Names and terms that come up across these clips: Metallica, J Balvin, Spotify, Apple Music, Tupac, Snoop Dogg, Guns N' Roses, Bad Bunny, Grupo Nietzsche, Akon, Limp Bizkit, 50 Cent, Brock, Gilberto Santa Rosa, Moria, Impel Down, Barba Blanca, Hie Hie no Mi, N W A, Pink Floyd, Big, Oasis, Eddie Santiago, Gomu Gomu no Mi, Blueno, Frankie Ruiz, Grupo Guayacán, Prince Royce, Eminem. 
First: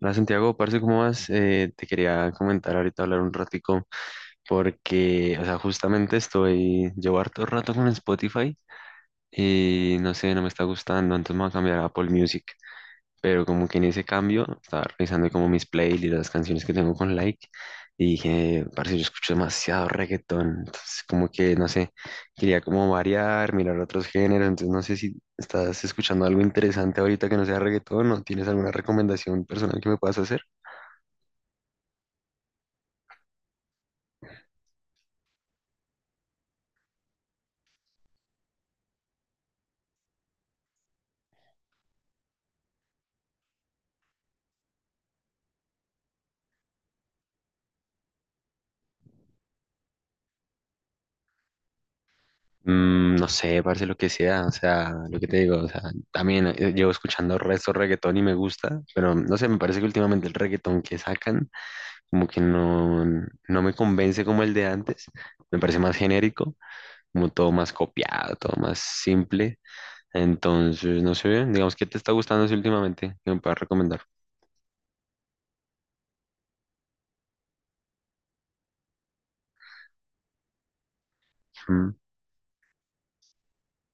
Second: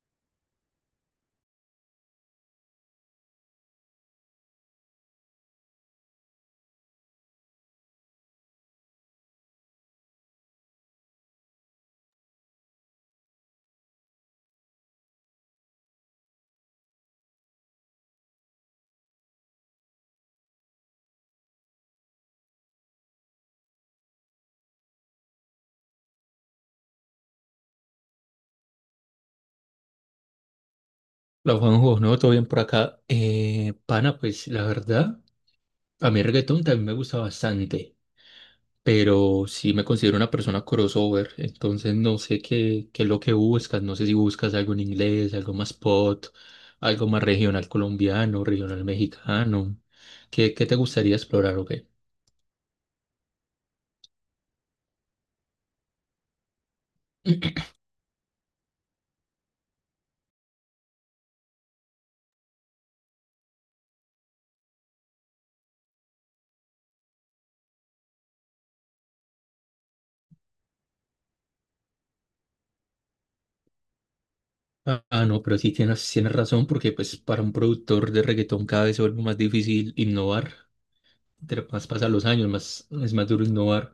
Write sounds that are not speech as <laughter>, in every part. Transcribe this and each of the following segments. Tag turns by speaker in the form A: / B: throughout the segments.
A: Hola Santiago, parce, ¿cómo vas? Te quería comentar ahorita, hablar un ratico, porque, o sea, justamente estoy, llevo harto rato con Spotify y no sé, no me está gustando, entonces me voy a cambiar a Apple Music, pero como que en ese cambio estaba revisando como mis playlists y las canciones que tengo con like y dije, parce, yo escucho demasiado reggaetón, entonces como que, no sé, quería como variar, mirar otros géneros, entonces no sé si estás escuchando algo interesante ahorita que no sea reggaetón o tienes alguna recomendación personal que me puedas hacer.
B: La Juanjo, ¿no? Todo bien por acá. Pana, pues la verdad, a mí el reggaetón también me gusta bastante, pero sí me considero una persona crossover, entonces no sé qué es lo que buscas, no sé si buscas algo en inglés, algo más pop, algo más regional colombiano, regional mexicano, ¿qué te gustaría explorar o qué?
A: No sé, parece lo que sea, o sea, lo que te digo, o sea, también llevo escuchando resto reggaetón y me gusta, pero no sé, me parece que últimamente el reggaetón que sacan como que no, no me convence como el de antes, me parece más genérico, como todo más copiado, todo más simple, entonces, no sé, digamos, ¿qué te está gustando así últimamente? ¿Qué me puedas recomendar?
B: No, pero sí tienes razón porque pues para un productor de reggaetón cada vez se vuelve más difícil innovar. Entre más
A: Mm.
B: pasan los años, más es más duro innovar.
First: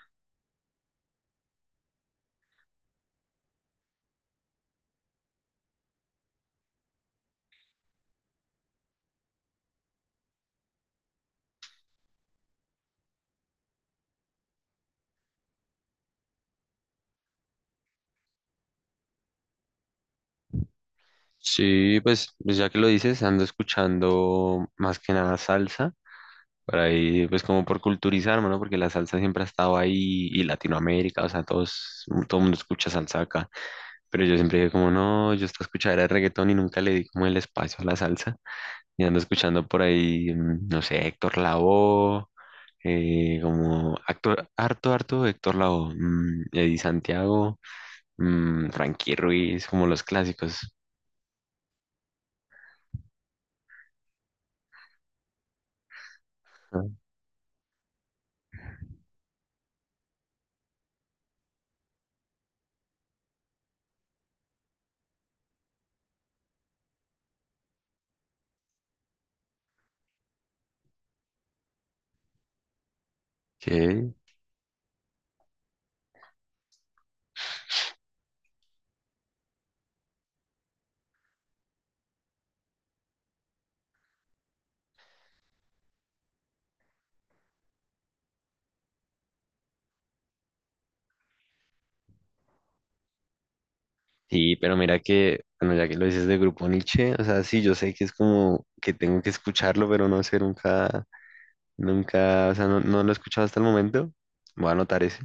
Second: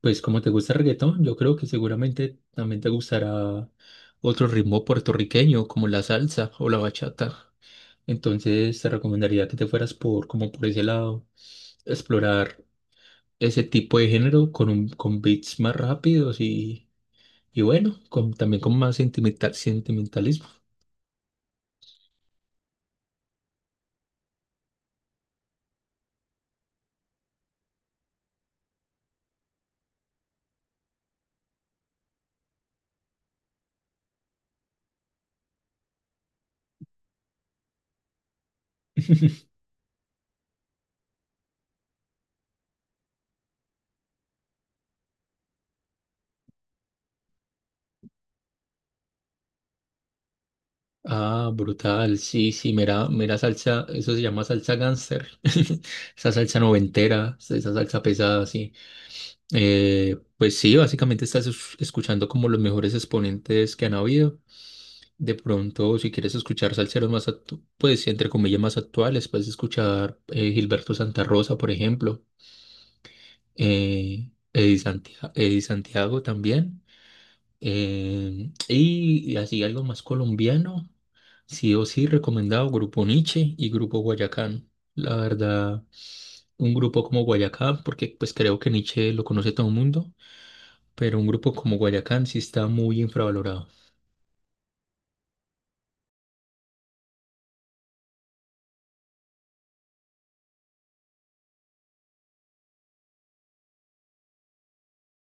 B: Pues como te gusta el reggaetón, yo creo que seguramente también te gustará otro ritmo puertorriqueño como la salsa o la bachata. Entonces te recomendaría que te fueras por como por ese lado, explorar ese tipo de género con beats más rápidos y bueno, con, también con más sentimental, sentimentalismo.
A: Sí, pues ya que lo dices, ando escuchando más que nada salsa. Para ahí, pues como por culturizarme, ¿no? Porque la salsa siempre ha estado ahí y Latinoamérica, o sea, todos, todo el mundo escucha salsa acá. Pero yo siempre dije como, no, yo estaba escuchando el reggaetón y nunca le di como el espacio a la salsa. Y ando
B: <laughs>
A: escuchando por ahí, no sé, Héctor Lavoe, como actor, harto Héctor Lavoe, Eddie Santiago, Frankie Ruiz, como los clásicos.
B: Ah, brutal. Sí, sí, mira, mira salsa, eso se llama salsa gánster. <laughs> Esa salsa noventera, esa salsa pesada, sí. Pues sí, básicamente escuchando como los mejores exponentes que han habido. De pronto, si quieres escuchar salseros más, pues entre comillas más actuales, puedes escuchar Gilberto Santa Rosa, por ejemplo.
A: Ok.
B: Eddie Santiago también. Y así algo más colombiano, sí o sí recomendado Grupo Niche y Grupo Guayacán. La verdad, un grupo como Guayacán, porque pues creo que Niche lo conoce todo el mundo, pero un grupo como Guayacán sí está muy infravalorado.
A: Sí, pero mira que, bueno, ya que lo dices de Grupo Nietzsche, o sea, sí, yo sé que es como que tengo que escucharlo, pero no sé, nunca, o sea, no lo he escuchado hasta el momento. Voy a anotar ese,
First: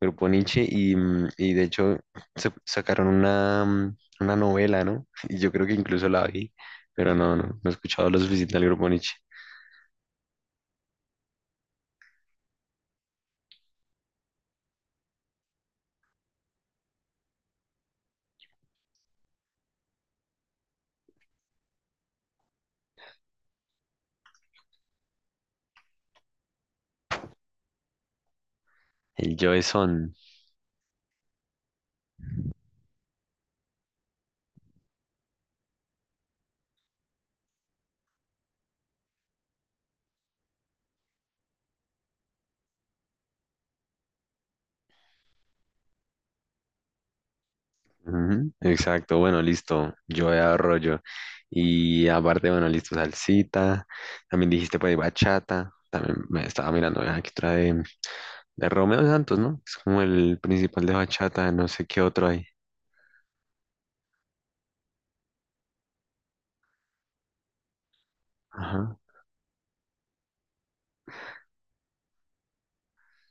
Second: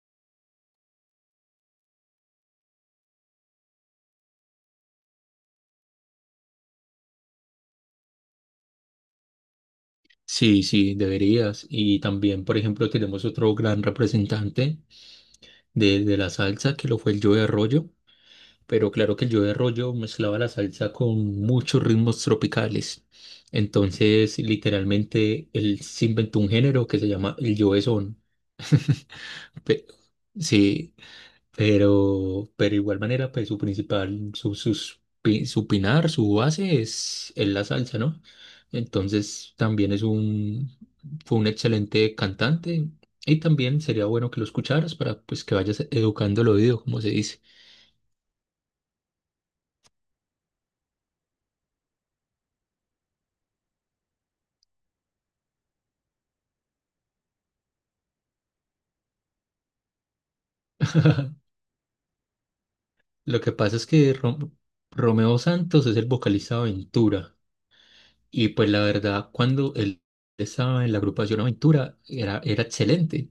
A: Grupo Nietzsche, y, y de hecho sacaron una, una novela, ¿no? <laughs> Y yo creo que incluso la vi, pero no he escuchado lo suficiente al Grupo Nietzsche.
B: Sí, sí, deberías. Y también, por ejemplo, tenemos otro gran representante de la salsa, que lo fue el Joe Arroyo. Pero claro que el yo de rollo mezclaba la salsa con muchos ritmos tropicales. Entonces, literalmente, él se inventó un género que se llama el yo de son.
A: El Joe
B: <laughs> Pe-
A: Son.
B: Sí, pero de igual manera, pues su principal, su pinar, su base es la salsa, ¿no? Entonces también fue un excelente cantante y también sería bueno que lo escucharas para pues que vayas educando el oído, como se dice.
A: Ujú. Exacto, bueno, listo, yo arroyo. Y aparte, bueno, listo, salsita, también dijiste pues bachata, también me estaba mirando aquí otra de Romeo Santos, ¿no? Es como el principal de bachata, no sé qué otro hay.
B: Lo que pasa es que Romeo Santos es el vocalista de Aventura y pues la
A: Ajá,
B: verdad cuando él estaba en la agrupación Aventura era excelente.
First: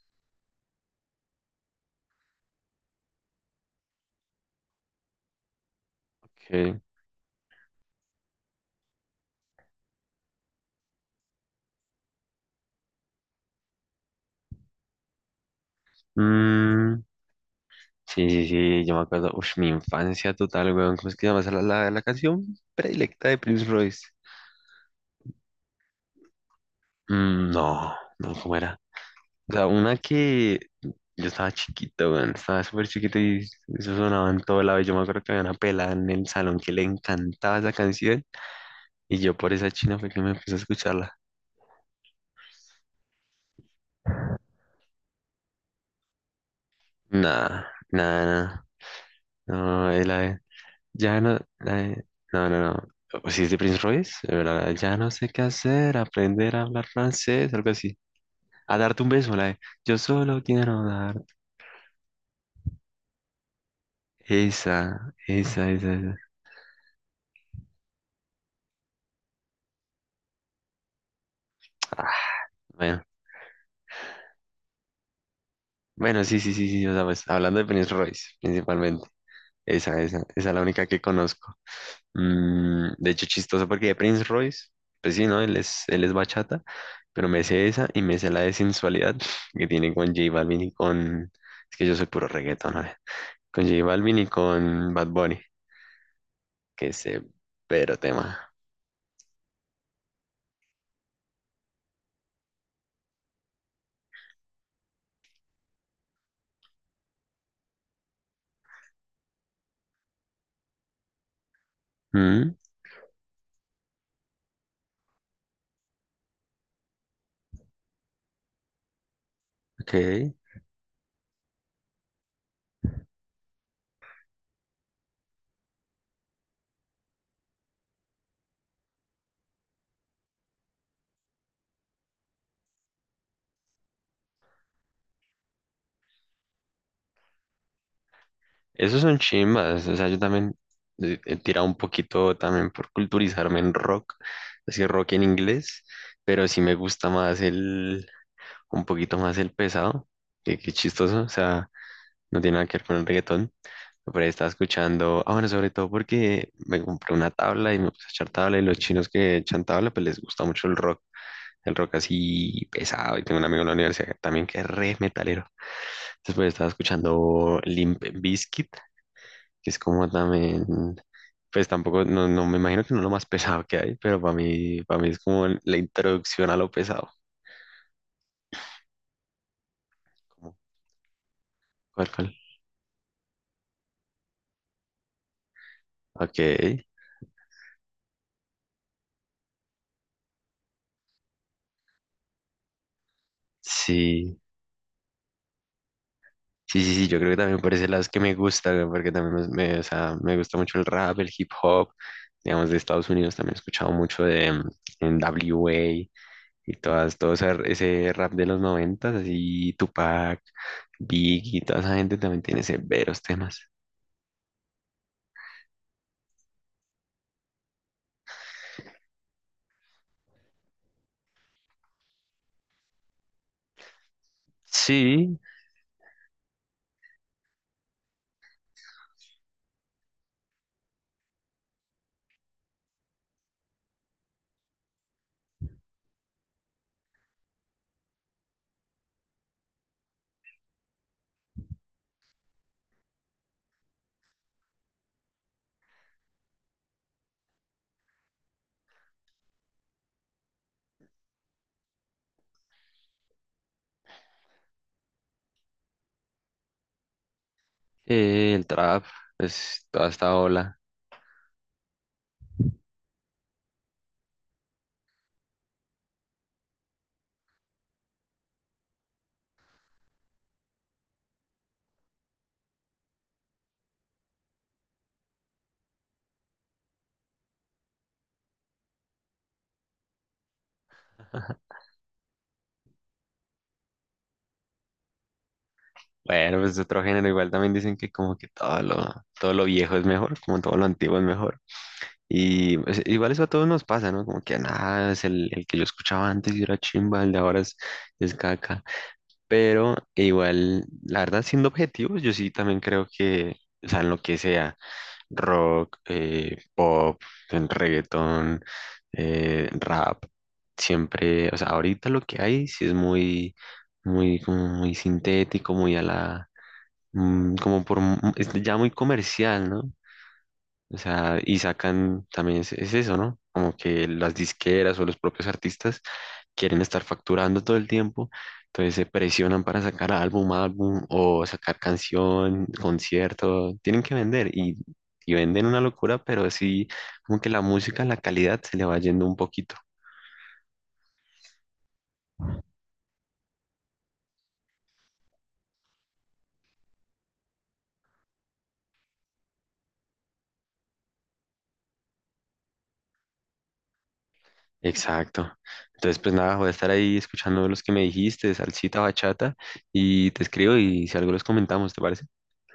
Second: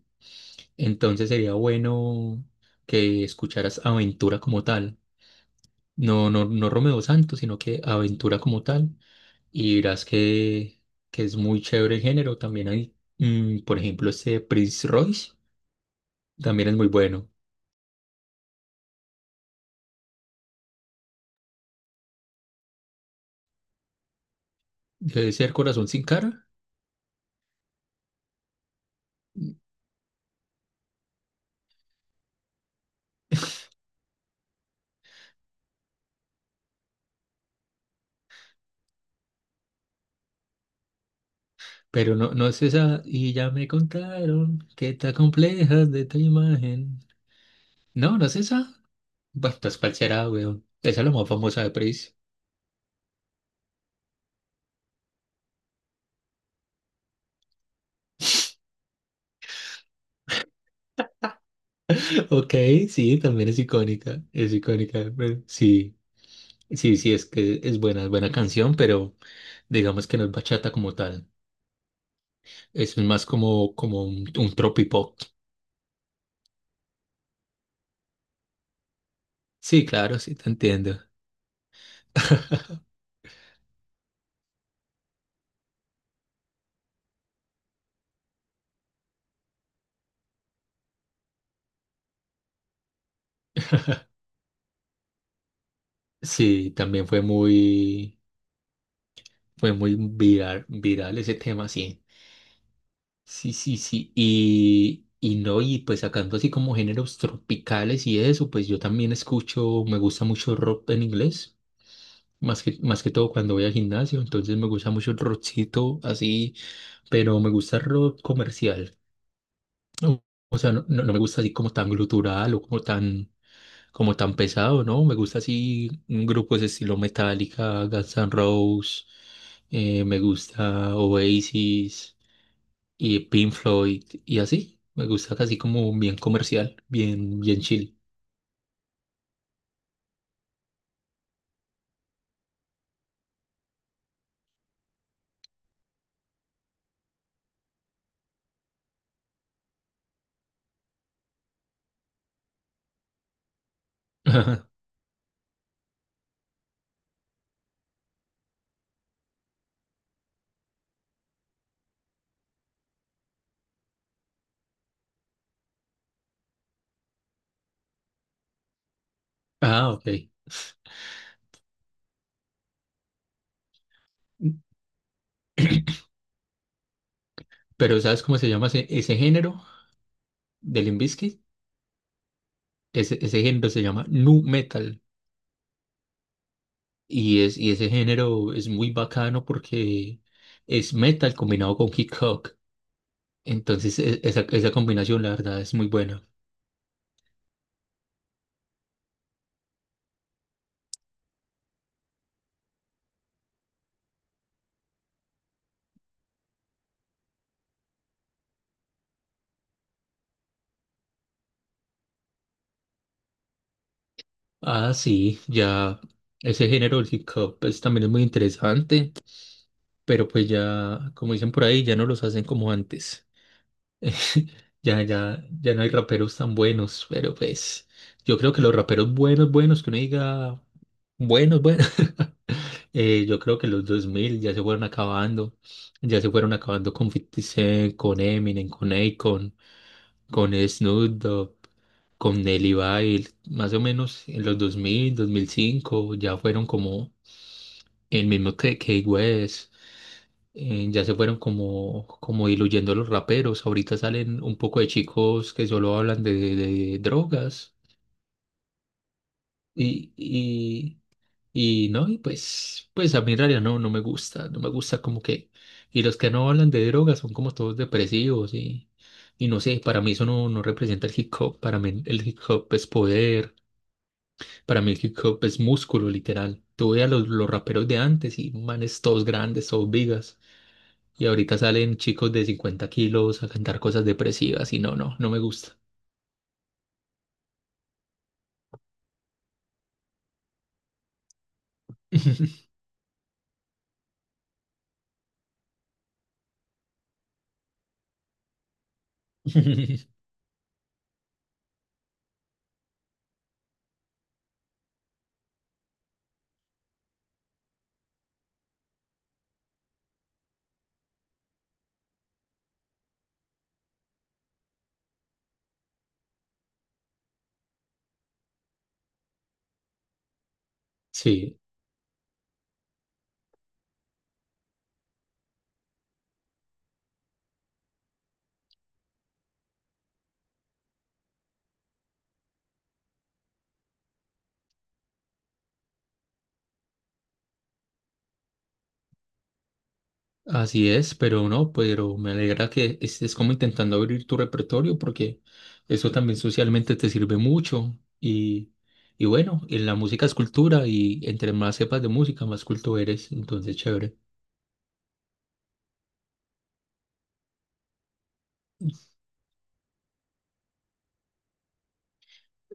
B: Entonces sería bueno que escucharas Aventura como tal. No
A: ok.
B: Romeo Santos, sino que Aventura como tal. Y verás que es muy chévere el género. También hay, mm, por ejemplo, este Prince Royce, también es muy
A: Mm,
B: bueno.
A: sí, sí, sí, yo me acuerdo, uff, mi infancia total, weón, ¿cómo es que llamas la canción predilecta de Prince Royce?
B: Debe ser Corazón sin cara.
A: Mm, no, no, ¿cómo era? O sea, una que yo estaba chiquito, weón, estaba súper chiquito y eso sonaba en todo lado. Y yo me acuerdo que había una pelada en el salón que le encantaba esa canción. Y yo por esa china fue que me empecé a escucharla.
B: Pero no, no es esa. Y ya me contaron que te complejas de tu imagen.
A: Nada,
B: No,
A: nada,
B: no es esa.
A: nada.
B: Bueno, pues
A: No,
B: ¿cuál será, weón? Esa es la
A: ya
B: más
A: no,
B: famosa de Prince.
A: no, no, no. O si es de Prince Royce, la de, ya no sé qué hacer, aprender a hablar francés, algo así. A darte un beso, la de, yo solo quiero dar.
B: <laughs> Ok, sí, también es icónica. Es icónica.
A: Esa,
B: Pero
A: esa, esa,
B: sí,
A: esa.
B: sí, sí, es que es buena canción, pero digamos que no es bachata como tal.
A: Ah,
B: Es
A: bueno,
B: más como, un tropipop.
A: bueno, sí, sí, sí, sí. O sea, pues hablando de Prince Royce, principalmente.
B: Sí,
A: Esa, esa,
B: claro, sí,
A: esa
B: te
A: es la única que
B: entiendo.
A: conozco.
B: <laughs>
A: De hecho, chistoso porque de Prince Royce, pues sí, ¿no? Él es bachata, pero me sé esa y me sé la de sensualidad <laughs> que tiene con J Balvin y con... Es que yo soy puro reggaetón, ¿no? Con J Balvin y con Bad Bunny,
B: Sí,
A: que es
B: también
A: pero tema.
B: fue muy viral, viral ese tema, sí. Sí, sí, sí. Y no, Y pues sacando así como géneros tropicales y eso, pues yo también escucho, me gusta mucho rock en inglés,
A: Mm,
B: más que todo cuando voy al gimnasio, entonces me gusta mucho el rockcito así, pero me gusta el rock comercial.
A: ok.
B: O o sea, no me gusta así como tan glutural o como tan pesado, ¿no? Me gusta así mm, grupos de estilo Metallica, Guns N' Roses, me gusta Oasis y Pink Floyd y así. Me gusta casi como bien comercial, bien, bien chill.
A: Esos son chimbas, o sea, yo también he tirado un poquito también por culturizarme en rock, así rock en inglés, pero sí me gusta más el un poquito más el pesado, que qué chistoso, o sea, no tiene nada que ver con el reggaetón, pero
B: <laughs>
A: ahí estaba
B: Ajá.
A: escuchando, ah, bueno, sobre todo porque me compré una tabla y me puse a echar tabla y los chinos que echan tabla, pues les gusta mucho el rock así pesado, y tengo un amigo en la universidad también que es re metalero, después estaba escuchando Limp Bizkit, que es
B: Ah, ok.
A: como también... Pues tampoco, no me imagino que no es lo más pesado que hay, pero para mí es como la introducción a lo pesado.
B: Pero ¿sabes cómo se llama ese género
A: Como,
B: del Limp Bizkit?
A: ¿cuál?
B: Ese género se llama nu metal
A: Ok,
B: y ese género es muy bacano porque es metal combinado con hip hop. Entonces
A: sí.
B: esa combinación la verdad es muy buena.
A: Sí, sí, sí, yo creo que también por ese lado es que me gusta, güey, porque también o sea, me gusta mucho el rap, el hip hop, digamos, de Estados Unidos también he escuchado mucho de NWA y todas, todo ese, ese rap de los noventas, así Tupac, Big y toda esa gente también tiene severos temas.
B: Ah, sí, ya ese género del hip hop pues, también es muy interesante, pero pues ya, como dicen por ahí, ya no los hacen como antes.
A: Sí,
B: Ya no hay raperos tan buenos, pero pues yo creo que los raperos buenos, buenos, que uno diga buenos, buenos, <laughs> yo creo que los 2000 ya se fueron acabando, ya se fueron acabando con 50 Cent, con Eminem, con Akon, con Snoop Dogg, con Nelly Bail, más o menos en los 2005 ya fueron como el mismo que Kanye West, ya se fueron como, como diluyendo los raperos. Ahorita salen un poco de chicos que solo hablan de drogas.
A: el trap, pues toda
B: Y,
A: esta ola.
B: y, y no, Y pues, pues a mí en realidad no, no me gusta. No me gusta como que. Y los que no hablan de drogas son como todos depresivos y no sé, para mí eso no, no representa el hip hop. Para mí el hip hop es poder. Para mí el hip hop es músculo, literal. Tú ve a los raperos de antes y manes todos grandes, todos vigas. Y ahorita salen chicos de 50 kilos a cantar cosas depresivas y no me gusta.
A: Bueno, pues otro género, igual también dicen que como que todo lo viejo es mejor, como todo lo antiguo es mejor.
B: <laughs>
A: Y pues, igual eso a todos nos pasa, ¿no? Como que nada, es el que yo escuchaba antes y era chimba, el de ahora es caca. Pero igual, la verdad, siendo objetivos, yo sí también creo que, o sea, en lo que sea, rock, pop, en reggaetón, rap, siempre, o sea, ahorita lo que hay sí es como muy sintético, muy a la, como es ya muy comercial, ¿no? O sea,
B: Sí,
A: y sacan también es eso, ¿no? Como que las disqueras o los propios artistas quieren estar facturando todo el tiempo, entonces se presionan para sacar álbum, álbum o sacar canción, concierto, tienen que vender y venden una locura, pero sí, como que la música, la calidad se le va yendo un poquito.
B: así es, pero no, pero me alegra que estés como intentando abrir tu repertorio porque eso también socialmente te sirve mucho y bueno, en la música es cultura y entre más sepas de música, más culto eres, entonces chévere.
A: Exacto. Entonces, pues nada, voy a estar ahí escuchando los que me dijiste, salsita, bachata, y te escribo y si algo los comentamos, ¿te parece?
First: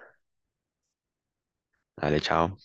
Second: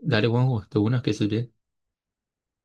B: Dale, Juanjo, de una, que estés bien.
A: Dale, chao.